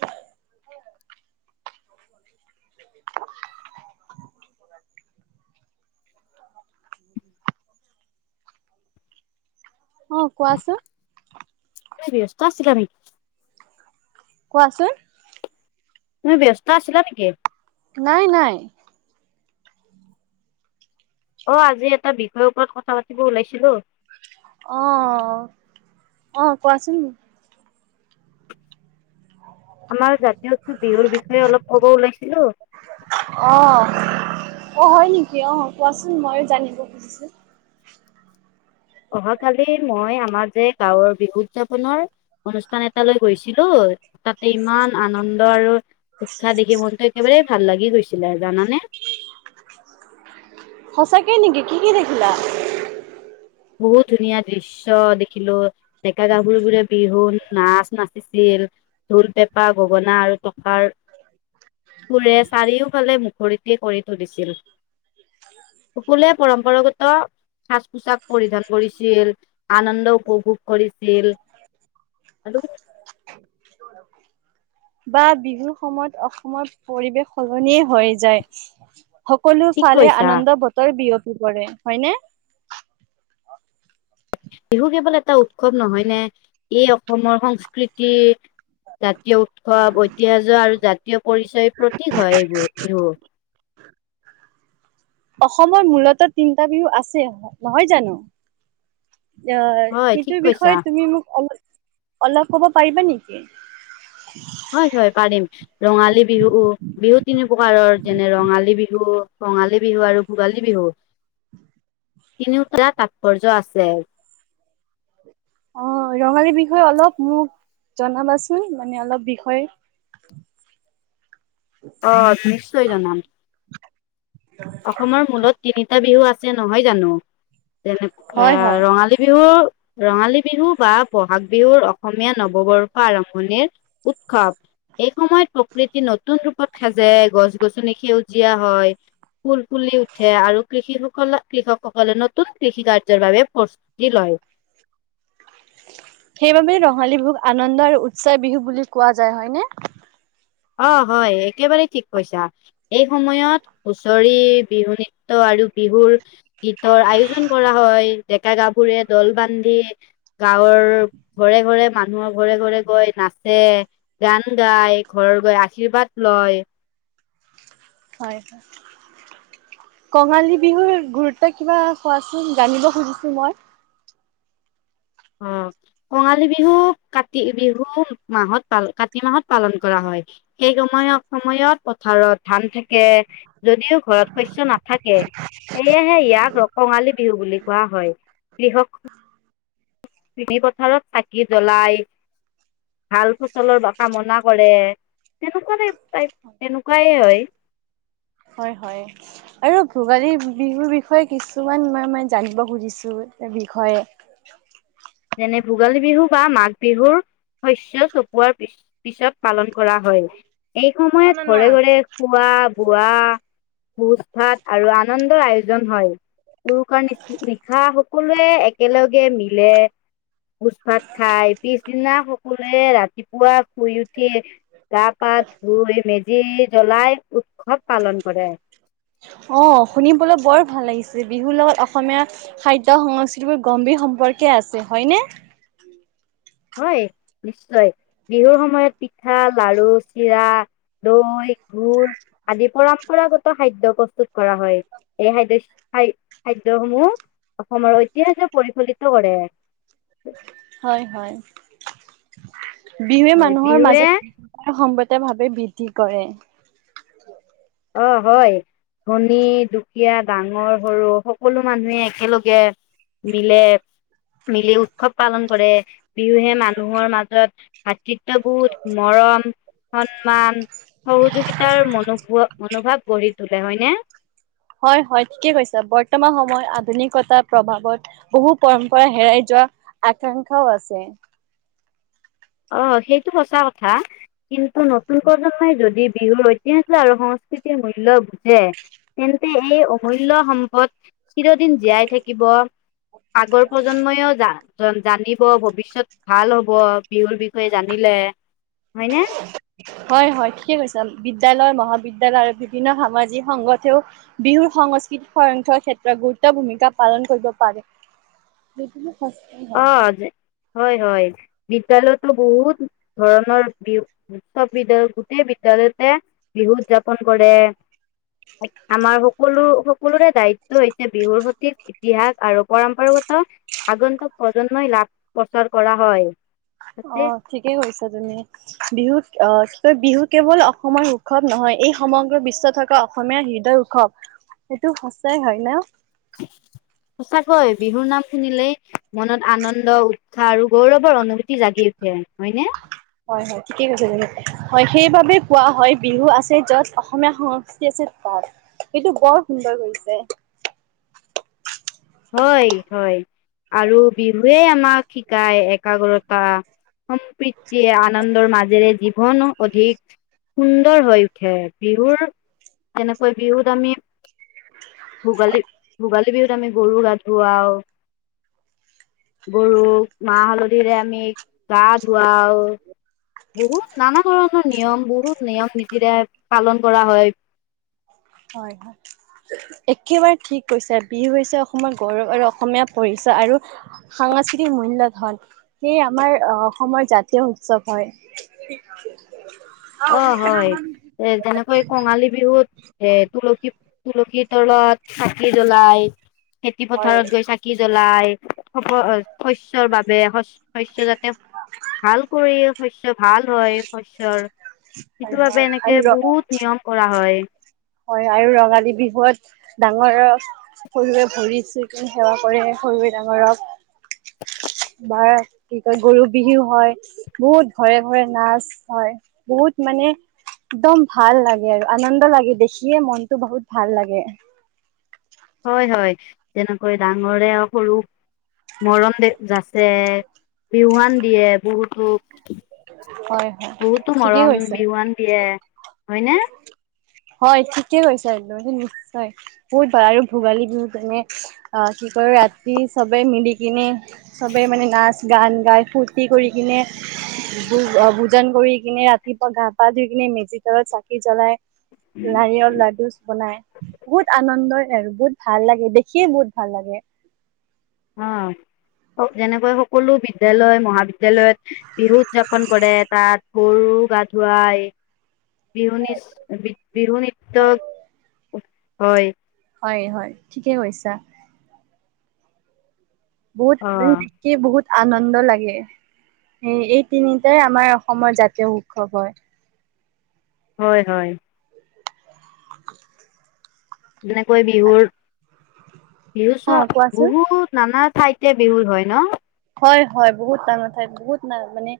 [inaudible] [unintelligible] অঁ কোৱাচোন! পাচত চিলাবি কোৱাচোন! তুমি ব্যস্ত আছিলা নেকি? নাই নাই। অঁ আজি এটা বিষয়ৰ ওপৰত কথা পাতিব ওলাইছিলো। অঁ অঁ কোৱাচোন আমাৰ জাতীয় উৎসৱ বিহুৰ বিষয়ে অলপ ক'ব ওলাইছিলো। অ অ হয় নেকি অ কোৱাচোন মই জানিব খুজিছো। অহাকালি মই আমাৰ যে গাঁৱৰ বিহু উদযাপনৰ অনুষ্ঠান এটাালৈ গৈছিলো তাতে ইমান আনন্দ আৰু উৎখাহ দেখে মনতো একেবাৰাৰে ভাল লাগি গৈছিলে আৰু, জানানে! সঁচাকৈ নেকি, কি কি দেখিলা? বহুত ধুনীয়া দৃশ্য দেখিলো, ডেকা গাভৰিবোৰে বিহু নাচ নাচিছিল, ঢোল পেঁপা গগনা আৰু টকাৰ সুৰে চাৰিওফালে মুখৰিতে কৰি তুলিছিল, সকলোৱে পৰম্পৰাগত সাজ পোছাক পৰিধান কৰিছিল, আনন্দ উপভোগ কৰিছিল আৰু বা বিহুৰ সময়ত অসমৰ পৰিৱেশ সলনিয়ে হৈ যায়। সকলো ঠিক ফালে কৈছা আনন্দ বতৰ বিয়পি কি কৰে হয়নে! বিহু কেৱল এটা উৎ খুৱ নহয় নে এই অসমৰ সংস্কৃতি জাতীয় উৎসৱ ঐতিহ্য আৰু জাতীয় পৰিচয়ৰ প্ৰতীক হয় এইবোৰ বিহু অসমৰ মূলতঃ তিনিটা বিহু আছে নহয় জানো। অঁ হয় ঠিক সেইটো কৈছা বিষয়ে তুমি মোক অলপ অলপ ক'ব পাৰিবা নেকি হয় হয় পাৰিম ৰঙালী বিহু বিহু তিনি প্ৰকাৰৰ যেনে ৰঙালী বিহু ৰঙালী বিহু আৰু ভোগালী বিহু তিনিওটাটা তাৎপৰ্য আছে অঁ ৰঙালীৰ বিষয়ে অলপ মোক জনাবাচোন মানে অলপ বিষয়। অঁ নিশ্চয় জনাম অসমৰ মূলত তিনিটা বিহু আছে। জ নহয় জানো যেনে এ হয় হয় ৰঙালী বিহু ৰঙালী বিহু বা বহাগ বিহুৰ অসমীয়া নৱবৰ্ষ আৰম্ভণিৰ। উৎসৱ। এই সময়ত প্ৰকৃতি নতুন ৰূপত সাজে গছ গছনি সেউজীয়া হয়। ফুল ফুলি উঠে আৰু কৃষি। কৃষকসকলে নতুন কৃষি কাৰ্যৰ বাবে প্ৰস্তুতি লয়। সেইবাবে ৰঙালী বিহুক আনন্দ আৰু উৎসাহ বিহু বুলি কোৱা যায় হয়নে। অঁ হয় একেবাৰে ঠিক কৈছা এই সময়ত হুঁচৰি বিহু নৃত্য আৰু বিহুৰ। গীতৰ আয়োজন কৰা হয়। ডেকা গাভৰুৰ দল বান্ধি গাঁৱৰ ঘৰে ঘৰে মানুহৰ ঘৰে ঘৰে গৈ নাচে গান গাই ঘৰ গৈ আশীৰ্বাদ লয়। হয় হয় কঙালী বিহুৰ গুৰুত্ব কিবা কোৱাচোন জানিব খুজিছো মই আহ কঙালী বিহু, কাতি বিহু, মাহত পাল কাতি মাহত পালন কৰা হয় সেই সময়ত সময়ত ভাৰত ধান থাকে যদিও ঘৰত শস্যয় নাথাকে সেয়েহে ইয়াক কঙালী বিহু বুলি কোৱা হয় কৃষক চিনি পথাৰত চাকি জ্বলাই ভাল ফচলৰ কামনা কৰে তেনেকুৱা টাইপ তেনেকুৱাই হয় হয় হয়, আৰু ভোগালী বিহুৰ বিষয়ে কিছুমান মই মে জানিব খুজিছোাৰ বিষয়ে যেনে ভোগালী বিহু বা মাঘ বিহুৰ শস্য চপোৱাৰ পিছত পালন কৰা হয়। এই অ' সময়ত নানা। ঘৰে ঘৰে খোৱা বোৱা। ভোজ- ভাত আৰু আনন্দৰ আয়োজন হয়। উৰুকা নিশা সকলোৱে একেলগে মিলে পোজ ভাত খাই পিছদিনা সকলোৱে ৰাতিপুৱা শুই উঠি গা পা ধুই মেজি জ্বলাই উৎসৱ পালন কৰে। অঁ শুনিবলৈ বৰ ভাল লাগিছে বিহুৰ লগত অসমীয়া খাদ্য সংস্কৃতিবোৰ গম্ভীৰ সম্পৰ্কে আছে হয়নে। হয় নিশ্চয় বিহুৰ সময়ত পিঠা লাৰু চিৰা দৈ গুুৰ আদি পৰম্পৰাগত খাদ্য প্ৰস্তুত কৰা হয়। এই খাদ্য খ খাদ্য সমূহ অসমৰ ঐতিহাসে পৰিফলিত কৰে। হয় হয় বিহুৱে হয় মানুহৰ বিহুৱে মাজত সম্বত ভাৱে বিধ। কি কৰে। অ হয় ধনী দুখীয়া ডাঙৰ সৰু সকলো মানুহে একেলগে মিলে, মিলি উৎসৱ পালন কৰে বিহুহে মানুহৰ মাজত ভাতৃত্ববোধ মৰম সন্মান সহযোগিতাৰ মনোভ। মনোভাৱ গঢ়ি তোলে হয়নে? হয় হয় ঠিকে কৈছা বৰ্তমান সময়ত আধুনিকতাৰ প্ৰভাৱত বহু পৰম্পৰা হেৰাই যোৱা আকাংক্ষাও আছে। আহ সেইটো সঁচা কথা কিন্তু নতুন প্ৰজন্মই যদি বিহুৰ ঐতিহাস্য আৰু সংস্কৃতিৰ মূল্য বুজে তেন্তে এই অমূল্য় সম্পদ চিৰদিন জীয়াই থাকিব। আগৰ প্ৰজন্মইও যান। জানিব ভৱিষ্যয়ত ভাল হ'ব। বিহুৰ বিষয়ে জানিলে। হয়নে? হয় হয় ঠিকে কৈছে বিদ্যালয় ম। মহাবিদ্যালয় আৰু বিভিন্ন সামাজিক সংগঠেও বিহুৰ সংস্কৃতিক সংখ্যক ক্ষেত্ৰত গুৰুত্ব ভূমিকা পালন কৰিব পাৰে। সস্থি হয়। অ', হয় হয় বিদ্যালয়তো বহুত ধৰণৰ বিহু উৎসৱ বিদ্যালয় গোটেই বিদ্যালয়তে বিহু উদযাপন কৰে আমাৰ সকলো সকলোৰে দায়িত্ব হৈছে বিহুৰ সঠিক ইতিহাস আৰু পৰম্পৰাগত আগন্তুক। প্ৰজন্মই লাভ প্ৰচাৰ কৰা হয়। অ তাতে ঠিকেই কৈছা তুমি বিহুত। আহ ত বিহু কেৱল অসমৰ উৎসৱ নহয় এই সমগ্ৰ বিশ্ব থকা অসমীয়া হৃদয় উৎসৱ সেইটো সচাই হয় ন। সচাকৈ বিহুৰ নাম শুনিলেই মনত আনন্দ উৎসাহ আৰু গৌৰৱৰ অনুভূ। জাগি উঠে হয়নে। হয় হয় ঠিকেই কৈছে তুমি হয় সেইবাবে কোৱা হয় বিহু আছে যত অসমীয়া সংস্কৃতি আছে তাত সেইটো বৰ সুন্দৰ কৰিছে। হয় হয় আৰু বিহুৱে আমাক শিকায় একাগ্ৰতা। সম্প্ৰীতি আনন্দৰ মাজেৰে জীৱ। ঘন অধিক সুন্দৰ হৈ উঠে বিহুৰ এনেকৈ বিহুত আমি। ভোগালী দি ভোগালী। বিহুত আমি। গৰু গা ধুৱাও গৰুক মাহ হালধিৰে আমি গা ধুৱাওঁ বহুত নানা ধৰণৰ নিয়ম বহুত নিয়ম নিতিৰে পালন কৰা হয়। হয় হয় একেবাৰে ঠিক কৈছে বিহু হৈছে অসমৰ গৌৰৱ আৰু অসমীয়া পৰিচয় আৰু সাংস্কৃতিক মূল্য ধন সেয়ে আমাৰ অসমৰ জাতীয় উৎসৱ হয়। অ হয় এ যেনেকৈ কঙালী বিহুত এ। তুলসী তুলসীৰ তলত চাকি জ্বলাই। খেতি হয় পথাৰত গৈ চাকি জ্বল। লাই ব শস্যৰ বাবে শ শস্যৰ যাতে ভাল কৰি শস্যৰ ভাল হয় শস্যৰ। হয় সেইটো হয় বাবে এনেকে আৰু বহুত নিয়ম কৰা হয়। হয় আৰু ৰঙালী বিহুত ডাঙৰক সৰুৱে ভৰিত চুই কিনে সেৱা কৰে সৰুৱে ডাঙৰক বা কি কয় গৰু বিহু হয় বহুত ঘৰে ঘৰে নাচ হয় বহুত মানে একদম ভাল লাগে আৰু আনন্দ লাগে দেখি। খিয়ে মনতটো বহুত ভাল লাগে। হয় হয় যেনেকৈ ডাঙৰে সৰু মৰম যাচে বিহুৱান দিয়ে বহুতো। হয় হয় বহুতো ঠিকেই মৰম কৈছে বিহুৱান দিয়ে হয় ন। হয় ঠিকে কৈছ একদম নিশ্চয় বহুত ভাল আৰু ভোগালী কিন তেনে অ কি ক ৰাতি চবে মিলি কিনে সবে মানে নাচ গান গাই ফূুৰ্তি কৰি কিনে ভোজন কৰি কিনে ৰাতিপুৱা গা, পা ধুই কিনে মেজি তলত চাকি, জ্বলাই নাৰিকল, লাডু, বনাই বহুত আনন্দই আৰু বহুত ভাল লাগে দেখিয়ে বহুত ভাল লাগে আহ যেনেকৈ সকলো বিদ্যালয় মহাবিদ্যালয়ত, বিহু, উদযাপন কৰে তাত গৰু, গা ধুৱাই বিহু বিহু, নৃত্য হয়। হয় হয় ঠিকে কৈছা বহুত অ মানে দেখি বহুত আনন্দ লাগে এই এই তিনিটাই আমাৰ অসমৰ জাতীয়, উৎসৱ হয়। হয় হয়। যেনেকৈ বিহুৰ, বিহু চোৱা অ' কোৱাচোন? বহুত নানা ঠাইতে বিহু হয় ন হয় হয় বহুত মানুহ ঠাইত বহুত ন মানে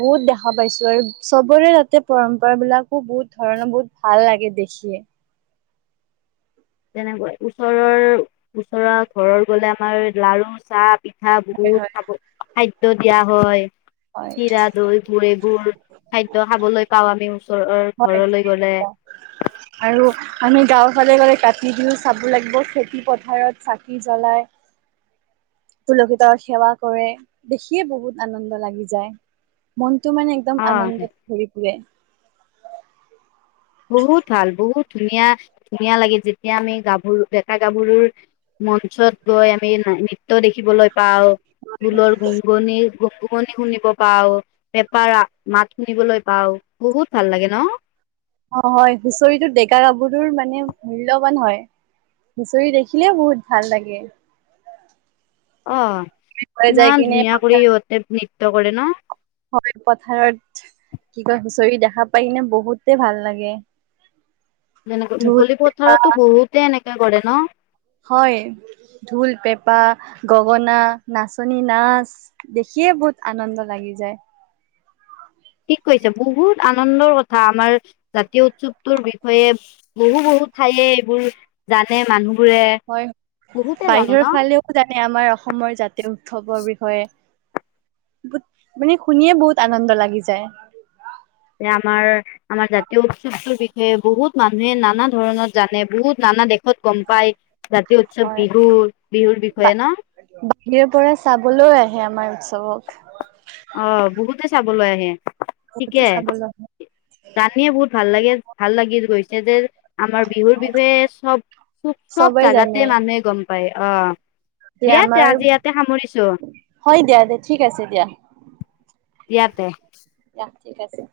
বহুত দেখা পাইছো আৰু চবৰে তাতে পৰম্পৰা বিলাকো বহুত ধৰণৰ বহুত ভাল লাগে দেখিয়। তেনেকৈ ওচৰৰ ওচৰৰ ঘৰৰত গলে আমাৰ লাৰু, চাহ, পিঠা হয় হয়। বহুত খাব খাদ্য- টো দিয়া হয়য। হয় চিৰা, দৈবোৰ, এইবোৰ খাদ্য খাবলৈ পাও আমি ওচৰৰ হয়। ঘৰলৈ গলে। কলে গলে কাটি কিনি চাব লাগিব খেতি পথাৰত চাকি জ্বলাই তুলসীতলত সেৱা কৰে দেখিয়ে বহুত আনন্দ লাগি। যাই মন টো মানে একদম অ আনন্দত ঘৰি ফুৰে বহুত ভাল বহুত ধুনীয়া ধুনীয়া লাগে যেতিয়া আমি গাভৰু ডেকা গাভৰুৰ মঞ্চত, গৈ আমি দেখিবলৈ পাও ঢোলৰ, গুণগুনি গুপগুপণি শুনিব পাও পেপাৰ, মাত শুনিবলৈ পাও বহুত ভাল লাগে ন অ হয় হুঁচৰিটো ডেকা, গভৰুৰ, মানে মূল্যবান হয় হুচৰি দেখিলে বহুত ভাল লাগে। অ হৈ যাই ইমান কিনে ধুনীয়া কৰি পথাৰ সিহঁতে নৃত্য কৰে ন হয় পথাৰত কি কয় হুচৰি দেখা পাই ন বহুতে ভাল লাগে। যেনেকে ঢোল মুকলি পেঁপা পথাৰতো বহুতে এনেকে কৰে। ন হয় ঢোল, পেঁপা, গগনা, নাচনী, নাচ দেখিয়ে বহুত আনন্দ লাগি যায়। ঠিক কৈছে বহুত আনন্দৰ কথা আমাৰ জাতীয় উৎসৱটোৰ বিষয়ে বহু বহু ঠাইয়ে এইবোৰ জানে মানুহ হয় বাহিৰৰ ফালেও জানে আমাৰ অসমৰ জাতীয় উৎসৱৰ বিষয়ে হয় বত মানে শুনিয়ে বহুত আনন্দ লাগি যায়। যে আমাৰ আমাৰ জাতীয় উৎসৱটোৰ বিষয়ে বহুত মানুহে নানা ধৰণৰ জানে বহুত নানা দেশত গম পায়। জাতীয় উৎসৱ হয় বিহু বিহুৰ বিষয়ে ন বাহিৰ পৰা চাবলৈও আহে আমাৰ ৰত তবক অ' বহুতে চাবলৈ আহে। উম! উম! বহুতে ঠিকে, চাবলৈ আহে। ৰাতি বহুত ভাল লাগে, ভাল লাগি গৈছে। যেনে আমাৰ বিহুৰ বিষয়ে চব, চব, চব চবেই জাগাতে মানুহে গম পায়। পাই অ'! দিয়া তে আমাৰ আজি ইয়াতে সামৰিছো হয় দিয়া, দে ঠিক আছে দিয়া। ইয়াতে দিয়া ঠিক আছে। ‌